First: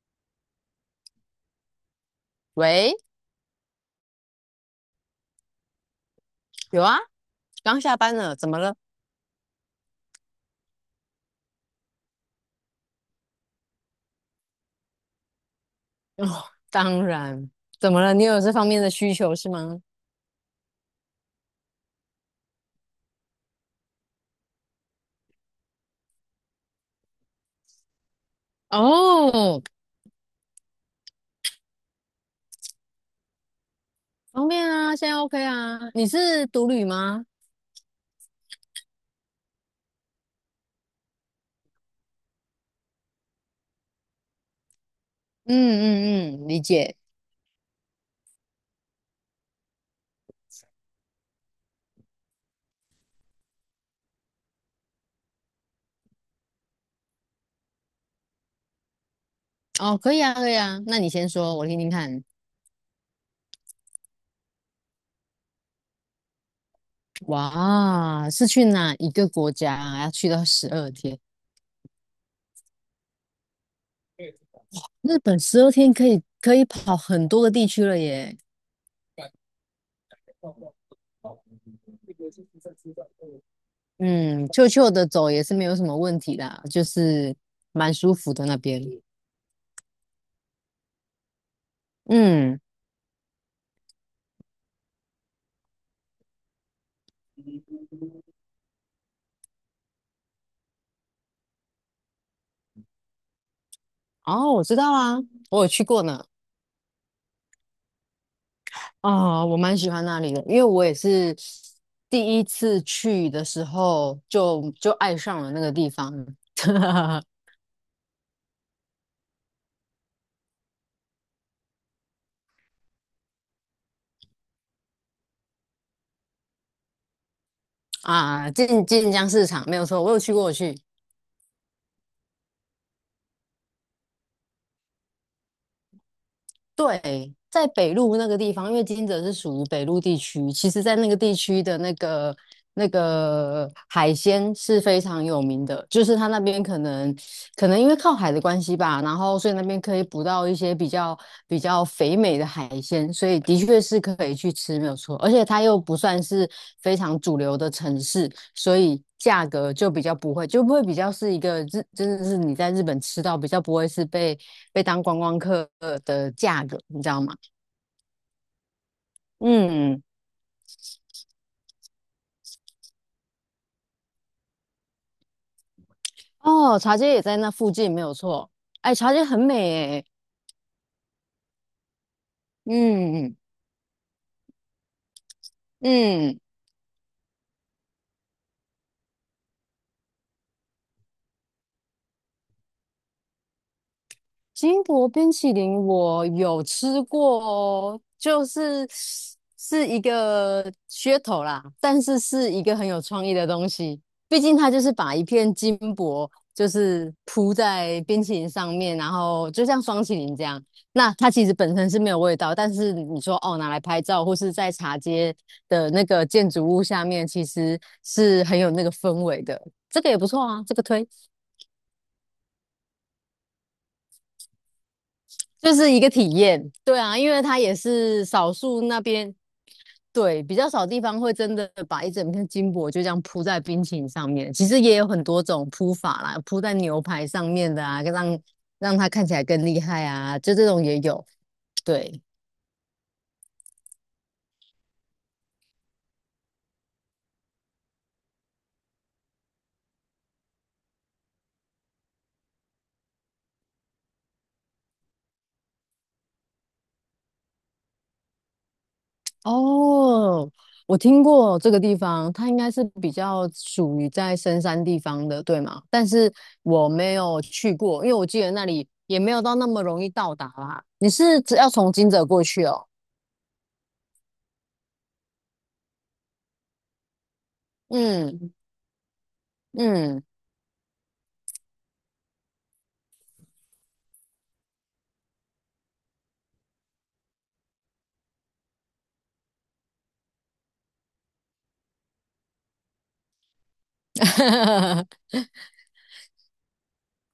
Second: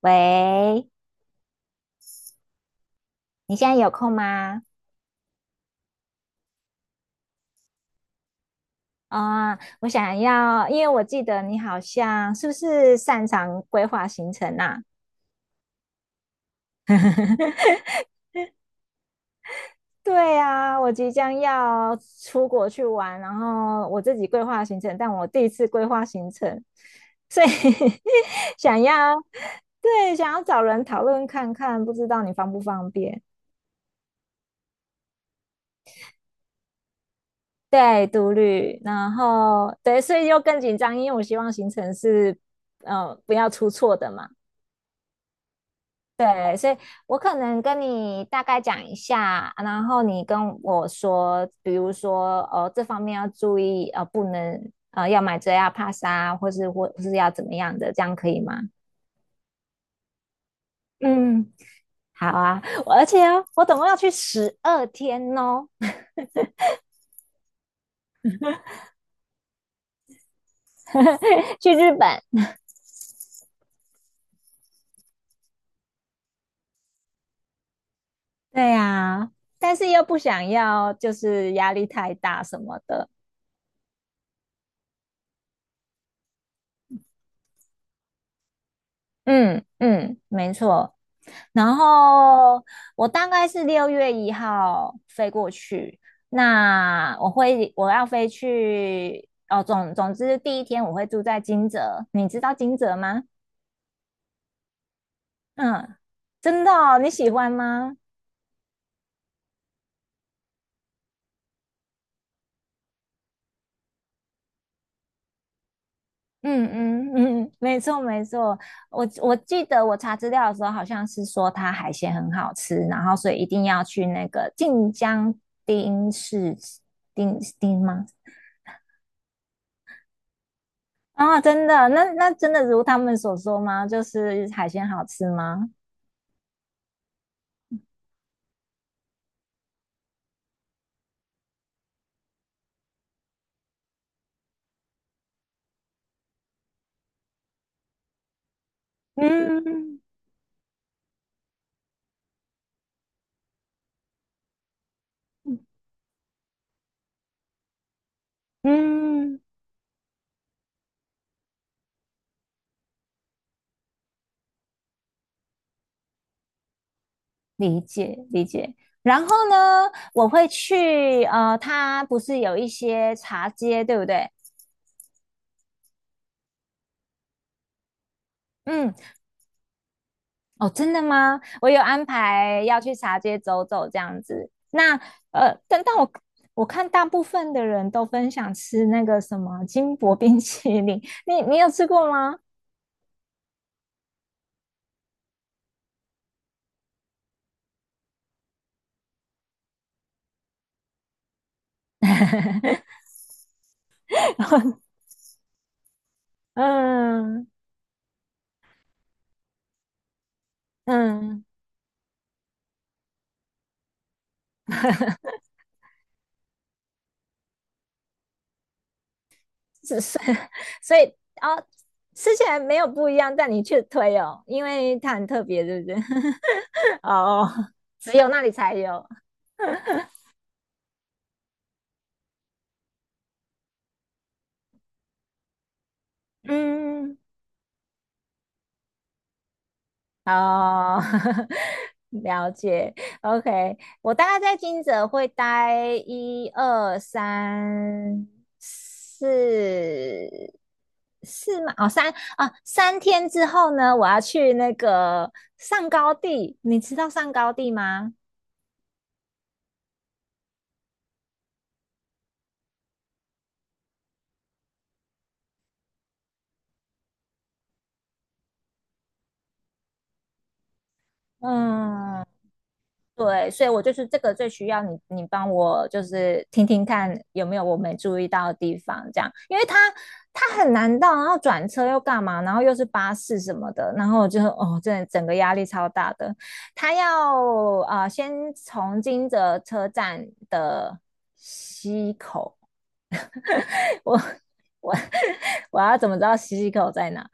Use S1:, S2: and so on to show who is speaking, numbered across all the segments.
S1: 喂，
S2: 喂，
S1: 你现在有空吗？
S2: 有啊，刚下班了，怎么了？
S1: 我想要，因为我记得你好像是不是擅长规划行程啊？
S2: 哦，当然，怎么了？你有这方面的需求是吗？
S1: 对啊，我即将要出国去玩，然后我自己规划行程，但我第一次规划行程，所以 想要，
S2: 哦，
S1: 对，想要找人讨论看看，不知道你方不方便？
S2: 方便啊，现在 OK 啊。你是独旅吗？
S1: 对，独旅，然后对，所以又更紧张，因为我希望行程是，不要出错的嘛。
S2: 嗯嗯嗯，理
S1: 对，
S2: 解。
S1: 我可能跟你大概讲一下，然后你跟我说，比如说，这方面要注意，不能，要买遮压帕莎，或是要怎么样的，这样可以吗？
S2: 哦，可以啊，可以啊。那你先
S1: 嗯，
S2: 说，我听听看。
S1: 好啊，我而且总共要去12天哦，
S2: 哇，是去哪一个国家啊？要去到十二天？
S1: 去日本。
S2: 日本十二天可以跑很多个地区了耶。
S1: 对呀，但是又不想要，就是压力太大什么的。
S2: 嗯，悄悄的走也是没有什么问题啦，就是蛮舒服的那边。
S1: 嗯嗯，没错。然
S2: 嗯。
S1: 后我大概是6月1号飞过去，那我要飞去哦，总之第一天我会住在金泽，你知道金泽吗？
S2: 哦，我知道啊，我有去
S1: 嗯，
S2: 过呢。
S1: 真的哦，你喜欢吗？
S2: 啊，我蛮喜欢那里的，因为我也是第一次去的时候就爱上了那个地方。
S1: 嗯 嗯嗯，没错没错，我记得我查资料的时候，好像是说它海鲜很好吃，然后所以一定要去那个晋江町市町町吗？
S2: 啊，晋江市场没有错，我有去过，我去。
S1: 啊，真的，那那真的如他们所说吗？就是海鲜好吃吗？
S2: 对，在北路那个地方，因为金泽是属于北路地区，其实，在那个地区的那个海鲜是非常有名的，就是它那边可能因为靠海的关系吧，然后所以那边可
S1: 嗯
S2: 以捕到一些比较肥美的海鲜，所以的确是可以去吃，没有错。而且它又不算是非常主流的城市，所以
S1: 嗯，
S2: 价格就比较不会，就不会比较是一个日，真的是你在日本吃到比较不会是被。被当观光客的价格，你知道吗？
S1: 理解理解。然后呢，
S2: 嗯，
S1: 我会去它不是有一些茶街，对不对？
S2: 哦，茶街也在那附近，没有错。
S1: 嗯，
S2: 哎，茶街很美诶，
S1: 哦，真的吗？我有安排要去茶
S2: 嗯
S1: 街走走这样子。那呃，但但我
S2: 嗯。
S1: 我看大部分的人都分享吃那个什么金箔冰淇淋，你有吃过吗？
S2: 金箔冰淇淋我有吃过哦，就是是一个噱头啦，但是是一个 很有创意的东西。毕竟它就是把一片金箔就是
S1: 嗯
S2: 铺在冰淇淋上面，然后就像双淇淋这样。那它
S1: 嗯，
S2: 其实本身是没有味道，但是你说哦拿来拍照或是在茶街的那个建筑物下面，其实是很有那个氛围的。
S1: 是
S2: 这个也
S1: 是，
S2: 不错啊，这 个
S1: 所
S2: 推。
S1: 以啊哦，吃起来没有不一样，但你却推哦，因为它很特别，
S2: 就
S1: 对不
S2: 是
S1: 对？
S2: 一个体验。对 啊，因为
S1: 哦，
S2: 它也
S1: 只
S2: 是
S1: 有那里
S2: 少
S1: 才
S2: 数那
S1: 有。
S2: 边，对，比较少地方会真的把一整片金箔就这样铺在冰淇淋上面。其实也有很多种铺法啦，铺在牛
S1: 嗯，
S2: 排上面的啊，让它看起来更厉害啊，就这种也
S1: 哦，
S2: 有。对，
S1: 了解。OK,我大概在金泽会待一二三四四嘛，哦三3天之后呢，我要去那个上高地，你知道上高地吗？
S2: 哦，我听过这个地方，它应该是比较属于在深山地方的，对吗？但是我没有去过，因为我记得那里也没有到那么容易到达啦。你是只要从金
S1: 嗯，
S2: 泽过去哦？
S1: 对，所以我就是这个最需要你，你帮我就是听听看有没有我没注意到
S2: 嗯
S1: 的地方，这样，因为他
S2: 嗯，
S1: 他很难到，然后转车又干嘛，然后又是巴士什么的，然后我就哦，真的整个压力超大的。他要先从金泽车站的西口，我我 我要怎么知道西口在哪？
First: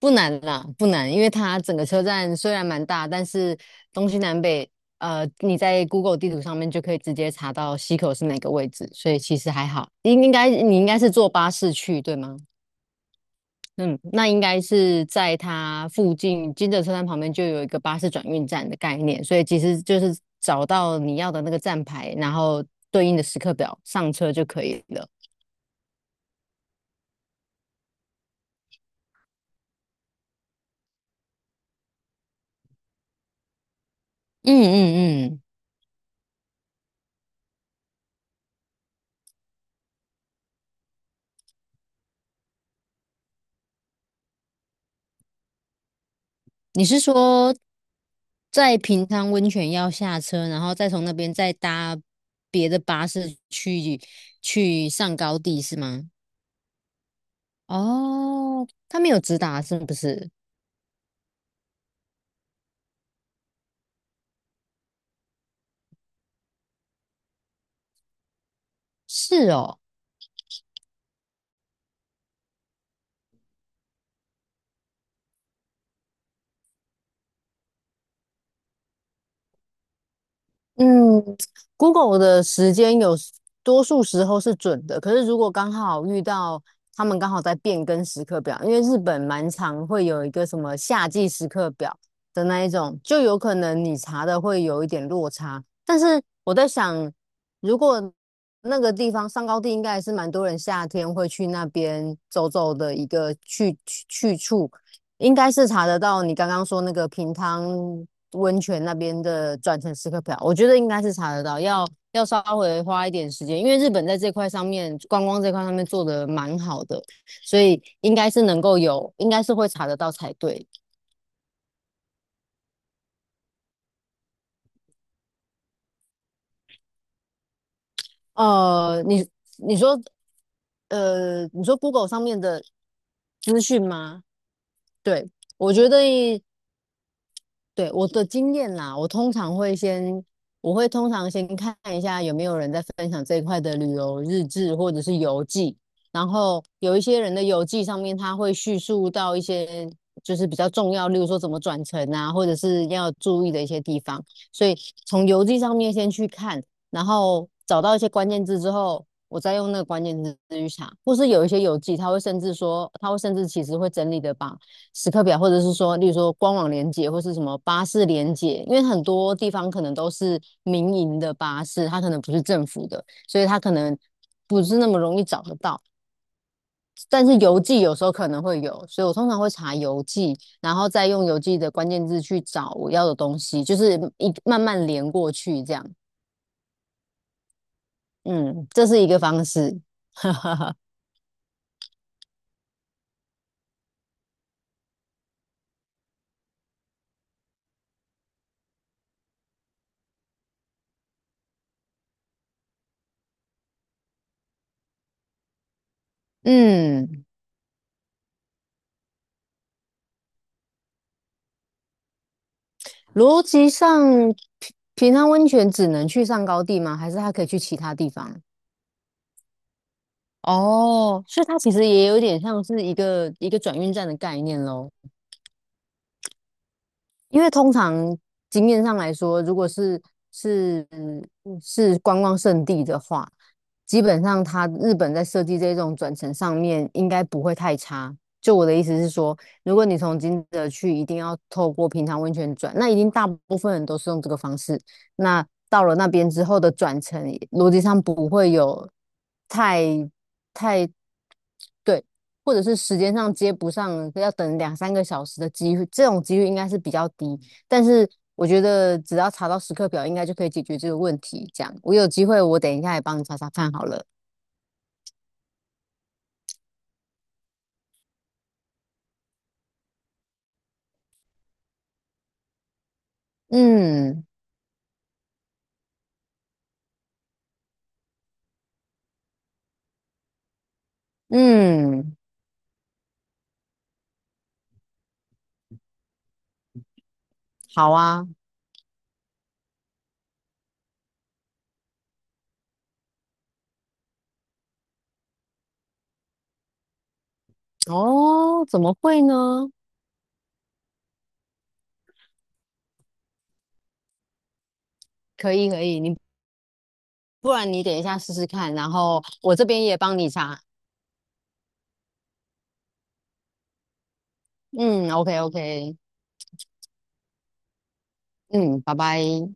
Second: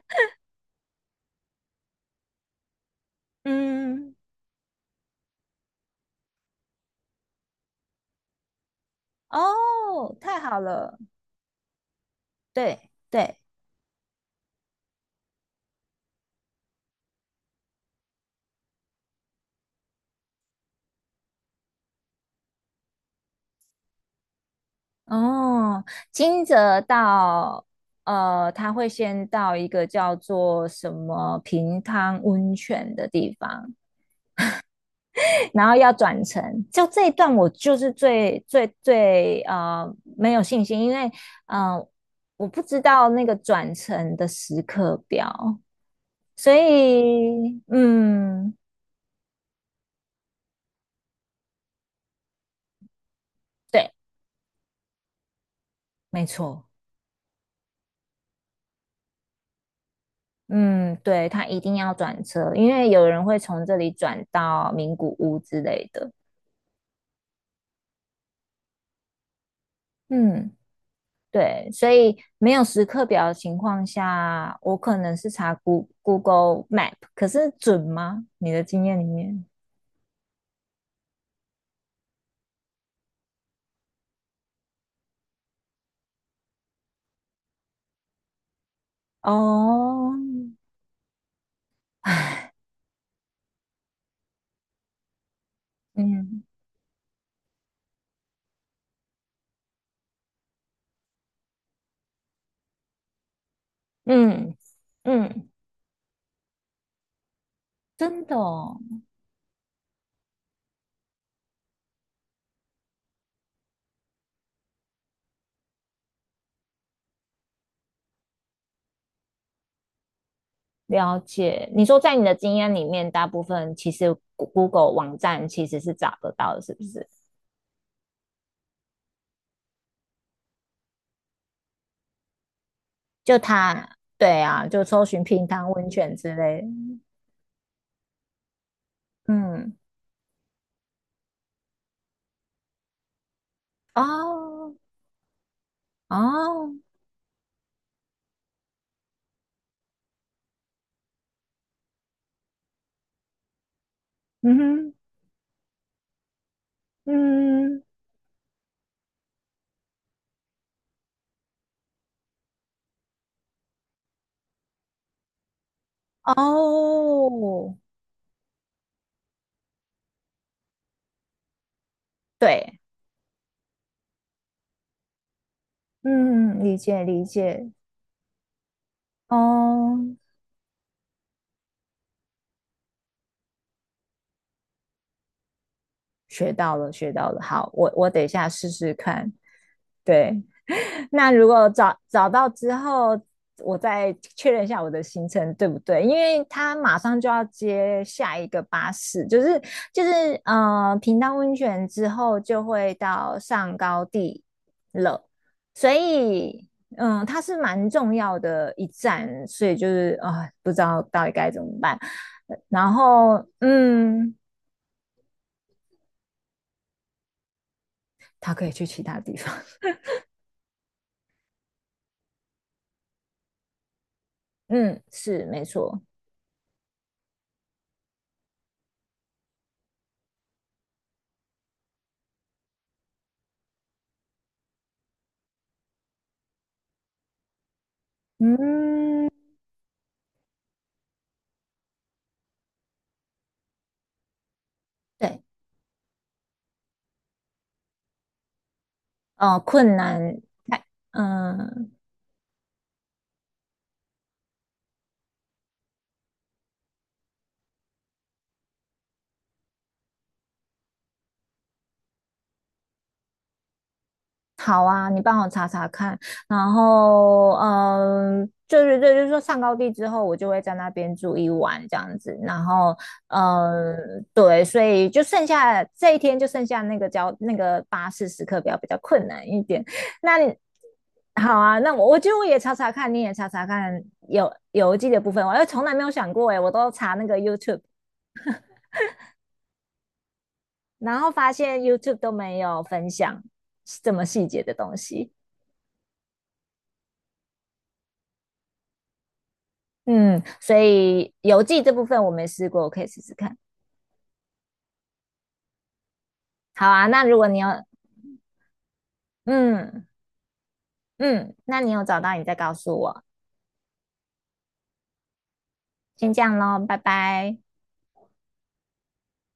S2: 不难啦，不难，因为它整个车站虽然蛮大，但是东
S1: 嗯，
S2: 西南北，你在 Google 地图上面就可以直接查到溪口是哪个位置，所以其实还好。
S1: 哦，
S2: 应应
S1: 太
S2: 该
S1: 好
S2: 你应该
S1: 了，
S2: 是坐巴士去，对吗？
S1: 对对。
S2: 嗯，那应该是在它附近金泽车站旁边就有一个巴士转运站的概念，所以其实就是找到你要的那个站牌，然后对应的时刻表上车就可以了。
S1: 哦，金泽到他会先到一个叫做什么平汤温泉的地方，
S2: 嗯嗯嗯，
S1: 然后要转乘。就这一段，我就是最没有信心，因为嗯、呃，我不知道那个转乘的时刻表，所
S2: 你是说
S1: 以嗯，
S2: 在平昌温泉要下车，然后再从那边再搭别的巴士
S1: 对，
S2: 去上高地是吗？
S1: 没错。
S2: 哦，他没有直达是不是？
S1: 嗯，对，他一定要转车，因为有人会从这里转到名古屋之类的。
S2: 是哦。
S1: 嗯。对，所以没有时刻表的情况下，我可能是查 Goo- g l e Map,可是准吗？你的经验里面？
S2: 嗯，Google 的时间多数时候是准的，可是如果刚好遇到他们刚好在变更时刻表，因为日本蛮常会
S1: 哦，
S2: 有一个什么夏季时刻表的
S1: 唉
S2: 那一种，就有可能你查的会有一点落差。但是
S1: 嗯
S2: 我在想，如果那个地方上高地应该还是蛮多人夏天会去那边走走的一个去
S1: 嗯
S2: 处，应
S1: 嗯，
S2: 该是查得到你刚刚说那个平汤
S1: 真的
S2: 温
S1: 哦，
S2: 泉那边的转乘时刻表，我觉得应该是查得到，要稍微花一点时间，因为日本在这块上面观光这块上面做的蛮好的，所以应该是能够有，应该是会查得到才对。
S1: 了解。你说在你的经验里面，大部分其实 Goo- g l e 网站其实是找得到的，是不是？
S2: 呃，你你说，你说 Google 上面的
S1: 就
S2: 资讯
S1: 它，
S2: 吗？
S1: 对啊，就搜寻
S2: 对，
S1: 平汤
S2: 我觉
S1: 温
S2: 得
S1: 泉之类的
S2: 对，我的经验啦，
S1: 嗯，
S2: 我会通常先看一下有没有人在分享这一块的旅游日
S1: 哦
S2: 志或者是游记，然后
S1: 哦，
S2: 有一些人的游记上面他会叙述到一些就是比较重要，例如说怎么转乘啊，或者是要注意的一些地方，
S1: 嗯
S2: 所以
S1: 哼，
S2: 从游记上面先去看，然后找
S1: 嗯。
S2: 到一些关键字之后，我再用那个关键字去查，或是有一些游记他会甚至说，他会甚至其实会整理的把。时刻表，或者是说，例如说官网连接或是什么
S1: 哦，
S2: 巴士连接，因为很多地方可能都是民营的巴士，它可能不是政
S1: 对，
S2: 府的，所以它可能不是那么容易找得到。
S1: 嗯，理解理
S2: 但是邮
S1: 解，
S2: 寄有时候可能会有，所以我通常会查
S1: 哦，
S2: 邮寄，然后再用邮寄的关键字去找我要的东西，就是一慢慢连过去这样。
S1: 学到了学到了，好，我等一下
S2: 嗯，
S1: 试
S2: 这
S1: 试
S2: 是一个
S1: 看，
S2: 方式。哈
S1: 对，
S2: 哈哈。
S1: 那如果找到之后，我再确认一下我的行程对不对？因为他马上就要接下一个巴士，就是平潭温泉之后就会到上高地了，所以
S2: 嗯，
S1: 嗯，它是蛮重要的一站，所以就是不知道到底该怎么办。然
S2: 逻
S1: 后
S2: 辑上，
S1: 嗯，
S2: 平常温泉只能去上高地吗？还是它可以去其他地方？
S1: 他可以去其他地方，
S2: 哦，所以它其实也有点像是一个转运站的概念 喽。
S1: 嗯，是没错，
S2: 因为通常经验上来说，如果是嗯是观光胜地的话，基本上它日本在设计这种转乘上面应该不会太差。就我的意思是
S1: 嗯，
S2: 说，如果你从金泽去，一定要透过平常温泉转，那一定大部分人都是用这个方式。
S1: 对。
S2: 那到了那边之后的转乘，逻辑上不会有太
S1: 困难，哎
S2: 太
S1: 嗯，
S2: 对，或者是时间上接不上，要等两三个小时的机会，这种几率应该是比较低。但是我觉得只要查到时刻表，应该就可以解决这个问题。这样，我有机会，我等一下也帮你查查看好了。
S1: 好啊，你帮我查查看，然后嗯，就是对，就是说上高地之后，我就会在那边住一晚这样子，然后嗯，
S2: 嗯
S1: 对，所以就剩下这一天就剩下那个交那个巴士时刻表比较困难一点，那你好啊，那我
S2: 嗯，
S1: 我觉得我也查查看，你也查查看有邮寄的部分，我从来没有想过诶，我都查那个 YouTube,
S2: 好啊。
S1: 然后发现 YouTube 都没有分享这么细节的东西。
S2: 哦，怎么会呢？
S1: 嗯，所以邮寄这部分我没试过，我可以试试看。
S2: 可以可以，你
S1: 好啊，那如果
S2: 不
S1: 你有，
S2: 然你等一下试试看，然后我这边也
S1: 嗯
S2: 帮你查。
S1: 嗯，那你有找到，你再告诉我。
S2: 嗯，OK OK,
S1: 先这样咯，拜拜。
S2: 嗯，拜拜。